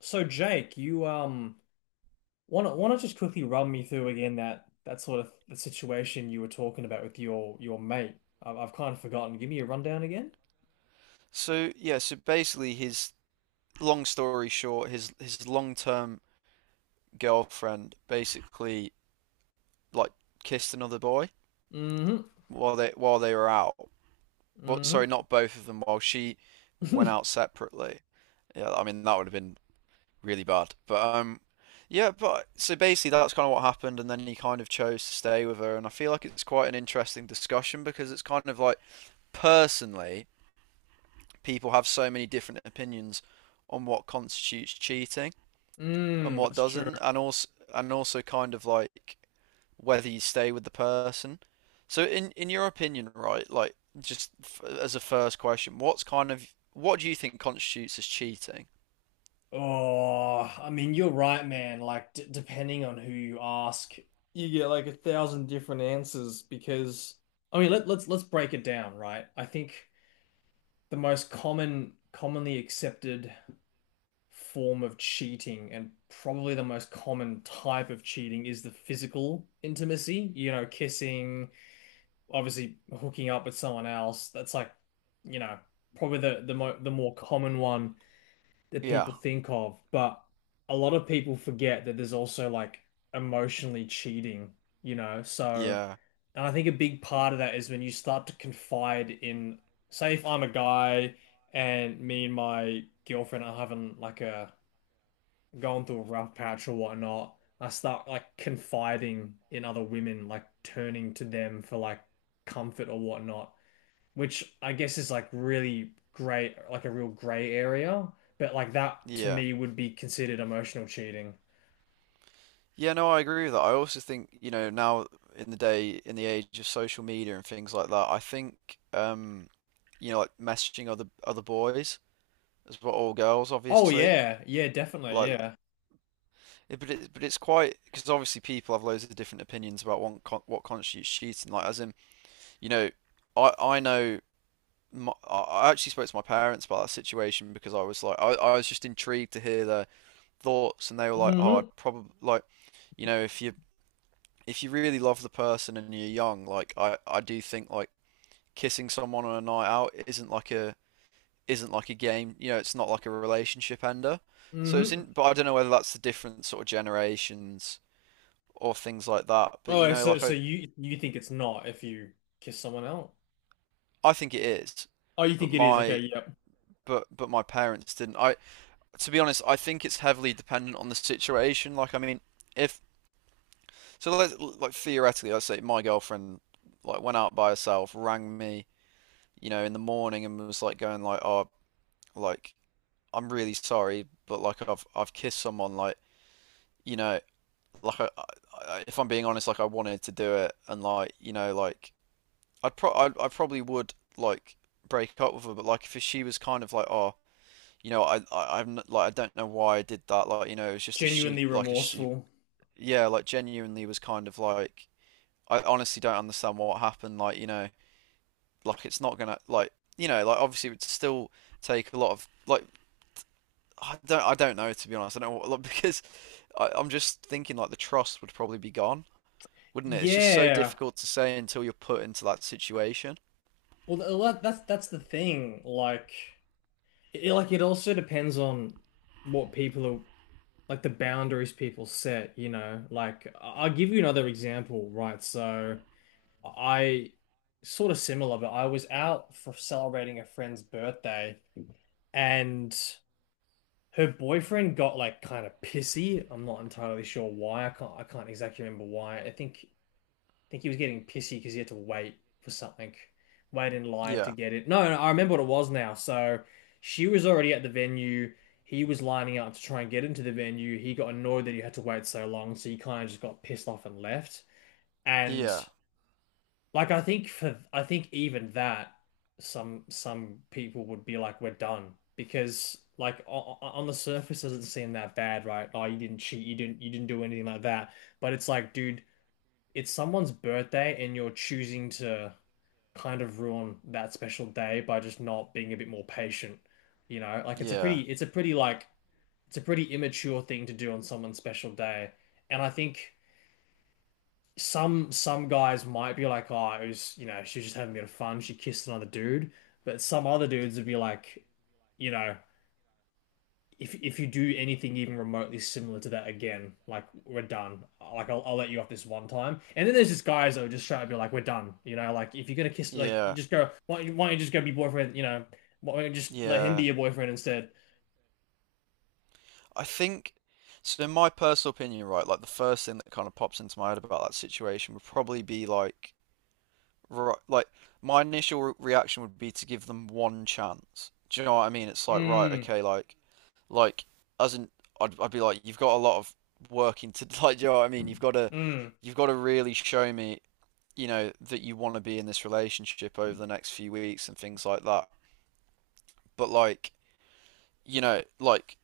So Jake, you wanna just quickly run me through again that sort of the situation you were talking about with your mate. I've kind of forgotten. Give me a rundown again. So yeah, so basically his long story short, his long-term girlfriend basically like kissed another boy Mm-hmm. While they were out. Well, Mm-hmm. sorry, not both of them, while she went out separately. Yeah, I mean that would have been really bad. But yeah, but so basically that's kind of what happened and then he kind of chose to stay with her and I feel like it's quite an interesting discussion because it's kind of like personally people have so many different opinions on what constitutes cheating and Mm, what that's true. doesn't, and also kind of like whether you stay with the person. So in your opinion, right, like just f as a first question, what's kind of what do you think constitutes as cheating? Oh, I mean, you're right, man. Like, d depending on who you ask, you get like a thousand different answers because I mean, let's break it down, right? I think the commonly accepted form of cheating and probably the most common type of cheating is the physical intimacy, you know, kissing, obviously hooking up with someone else. That's like, you know, probably the more common one that Yeah, people think of, but a lot of people forget that there's also like emotionally cheating, you know? So, yeah, and I think a big part of that is when you start to confide in, say, if I'm a guy and me and my girlfriend are having like a going through a rough patch or whatnot, I start like confiding in other women, like turning to them for like comfort or whatnot, which I guess is like really gray, like a real gray area. But like that to yeah. me would be considered emotional cheating. Yeah, no, I agree with that. I also think, you know, now in the day, in the age of social media and things like that, I think, you know, like messaging other boys as well, or girls, Oh obviously. yeah, yeah, definitely, Like, yeah. yeah, but it's quite because obviously people have loads of different opinions about what constitutes cheating. Like as in, you know, I I actually spoke to my parents about that situation because I was just intrigued to hear their thoughts and they were like, oh, Mm-hmm. I'd probably like, you know, if you really love the person and you're young, like I do think like kissing someone on a night out isn't like a game. You know, it's not like a relationship ender. So Mm-hmm. But I don't know whether that's the different sort of generations or things like that. But you Oh, know, so like so you think it's not if you kiss someone else? I think it is, Oh, you but think it is? my Okay, yep. But my parents didn't. I To be honest, I think it's heavily dependent on the situation. Like I mean, if so, like theoretically, I say my girlfriend like went out by herself, rang me, you know, in the morning and was like going like, oh, like I'm really sorry, but I've kissed someone, like you know, like I, if I'm being honest, like I wanted to do it, and like you know, like I probably would like break up with her, but like if she was kind of like, oh, you know, I'm not, like I don't know why I did that, like you know, it was just Genuinely a stu remorseful. yeah, like genuinely was kind of like I honestly don't understand what happened, like you know, like it's not gonna like you know, like obviously it would still take a lot of like I don't know. To be honest, I don't know what, like, because I'm just thinking like the trust would probably be gone, wouldn't it? It's just so Yeah. difficult to say until you're put into that situation. Well, well, that's the thing. Like it also depends on what people are, like the boundaries people set, you know, like I'll give you another example, right? So I sort of similar, but I was out for celebrating a friend's birthday and her boyfriend got like kind of pissy. I'm not entirely sure why. I can't exactly remember why. I think he was getting pissy because he had to wait for something, wait in line to Yeah, get it. No, no, I remember what it was now. So she was already at the venue. He was lining up to try and get into the venue. He got annoyed that he had to wait so long, so he kind of just got pissed off and left. And yeah, like I think even that some people would be like, we're done, because like on the surface it doesn't seem that bad, right? Oh, you didn't cheat, you didn't do anything like that. But it's like, dude, it's someone's birthday and you're choosing to kind of ruin that special day by just not being a bit more patient. You know, like yeah. it's a pretty like, it's a pretty immature thing to do on someone's special day. And I think some guys might be like, oh, it was, you know, she was just having a bit of fun. She kissed another dude. But some other dudes would be like, you know, if you do anything even remotely similar to that again, like we're done. Like I'll let you off this one time. And then there's just guys that are just trying to be like, we're done. You know, like if you're gonna kiss, like you Yeah, just go. Why don't you just go be boyfriend? You know, why don't you just let him be yeah. your boyfriend instead? I think so in my personal opinion, right, like the first thing that kind of pops into my head about that situation would probably be like right, like my initial reaction would be to give them one chance. Do you know what I mean? It's like right, Mm, okay, like as in I'd be like you've got a lot of working to like do you know what I mean? Mm, You've got to really show me, you know, that you want to be in this relationship over the next few weeks and things like that. But like, you know, like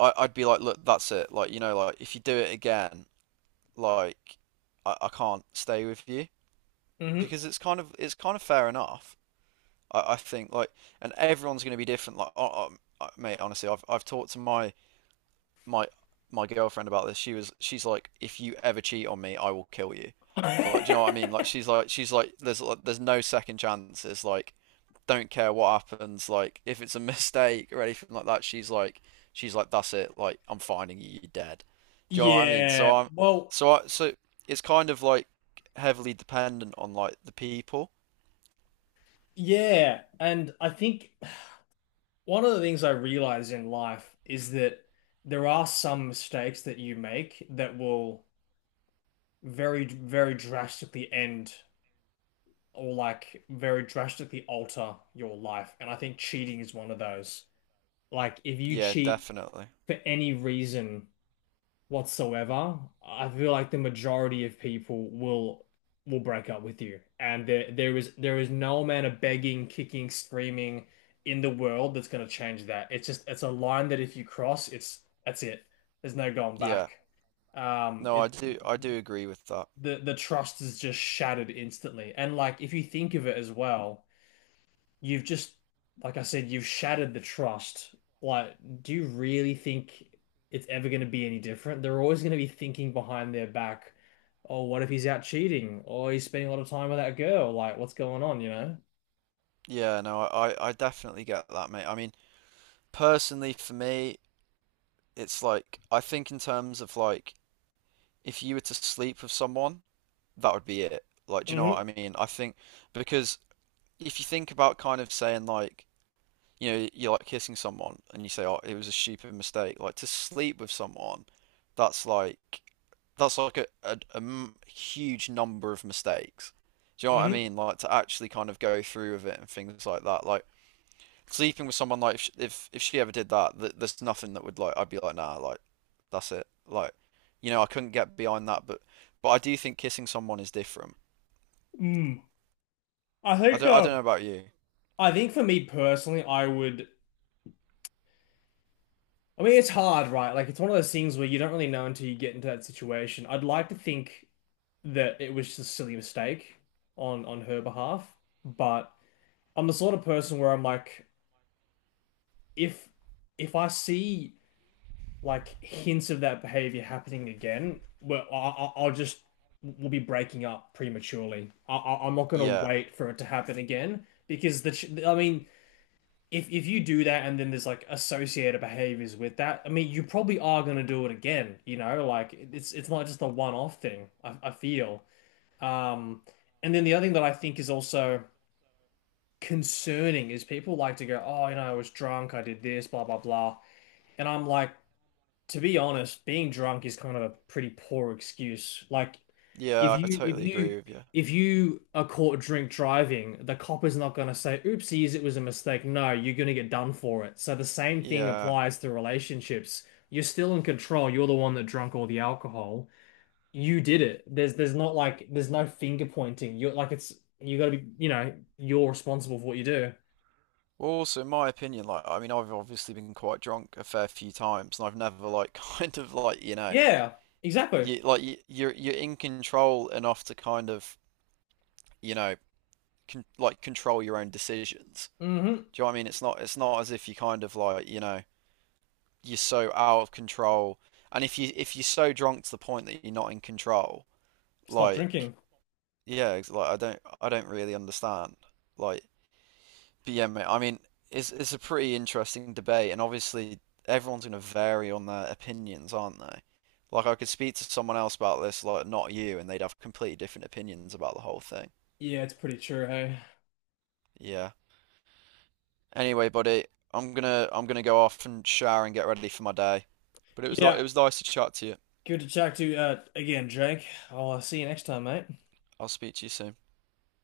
I'd be like, look, that's it. Like, you know, like if you do it again, like I can't stay with you mm-hmm. because it's it's kind of fair enough. I think like, and everyone's going to be different. Like, oh, mate, honestly, I've talked to my my girlfriend about this. She's like, if you ever cheat on me, I will kill you. Like, do you know what I mean? Like, she's like, there's no second chances. Like, don't care what happens. Like, if it's a mistake or anything like that, she's like that's it. Like, I'm finding you. You're dead. Do you know what I mean? Yeah. So Well, I so it's kind of like heavily dependent on like the people. yeah. And I think one of the things I realized in life is that there are some mistakes that you make that will very, very drastically end or like very drastically alter your life. And I think cheating is one of those. Like if you Yeah, cheat definitely. for any reason whatsoever, I feel like the majority of people will break up with you. And there is no amount of begging, kicking, screaming in the world that's going to change that. It's just it's a line that if you cross, it's that's it. There's no going Yeah. back. No, It I do agree with that. The trust is just shattered instantly. And like if you think of it as well, you've just, like I said, you've shattered the trust. Like, do you really think it's ever going to be any different? They're always going to be thinking behind their back, oh, what if he's out cheating? Or he's spending a lot of time with that girl. Like, what's going on, you know? Yeah, no, I definitely get that, mate. I mean, personally for me, it's like I think in terms of like if you were to sleep with someone, that would be it. Like, do you know what Mm-hmm. I mean? I think because if you think about kind of saying like, you know, you're like kissing someone and you say, "Oh, it was a stupid mistake." Like to sleep with someone, that's like that's like a huge number of mistakes. Do you know what I Mm-hmm. mean? Like to actually kind of go through with it and things like that. Like sleeping with someone like if sh- if she ever did that, th there's nothing that would like I'd be like nah, like that's it. Like you know I couldn't get behind that, but I do think kissing someone is different. Mm. I think, I don't um, know about you. I think for me personally, I would. I mean, it's hard, right? Like, it's one of those things where you don't really know until you get into that situation. I'd like to think that it was just a silly mistake on her behalf, but I'm the sort of person where I'm like, if if I see like hints of that behavior happening again, well, I'll just we'll be breaking up prematurely. I'm not gonna Yeah, wait for it to happen again because the ch I mean, if you do that and then there's like associated behaviors with that, I mean, you probably are gonna do it again. You know, like it's not just a one-off thing. I feel. Um, and then the other thing that I think is also concerning is people like to go, oh, you know, I was drunk, I did this, blah, blah, blah. And I'm like, to be honest, being drunk is kind of a pretty poor excuse. Like if yeah, I you if totally agree you with you. if you are caught drink driving, the cop is not going to say, oopsies, it was a mistake. No, you're going to get done for it. So the same thing Yeah. applies to relationships. You're still in control. You're the one that drunk all the alcohol. You did it. There's not like there's no finger pointing. You're like it's you got to be, you know, you're responsible for what you do. Well, also, in my opinion, like I mean, I've obviously been quite drunk a fair few times, and I've never like kind of like you know Yeah, exactly. You're in control enough to kind of you know control your own decisions. Mm-hmm. Do you know what I mean? It's not as if you kind of like you know you're so out of control. And if you're so drunk to the point that you're not in control, Stop like drinking. yeah, it's like I don't really understand. Like, but yeah, mate, I mean, it's a pretty interesting debate, and obviously everyone's gonna vary on their opinions, aren't they? Like, I could speak to someone else about this, like not you, and they'd have completely different opinions about the whole thing. Yeah, it's pretty true, hey. Yeah. Anyway, buddy, I'm gonna go off and shower and get ready for my day. But it was it Yeah, was nice to chat to you. good to chat to you again, Jake. I'll see you next time, mate. I'll speak to you soon.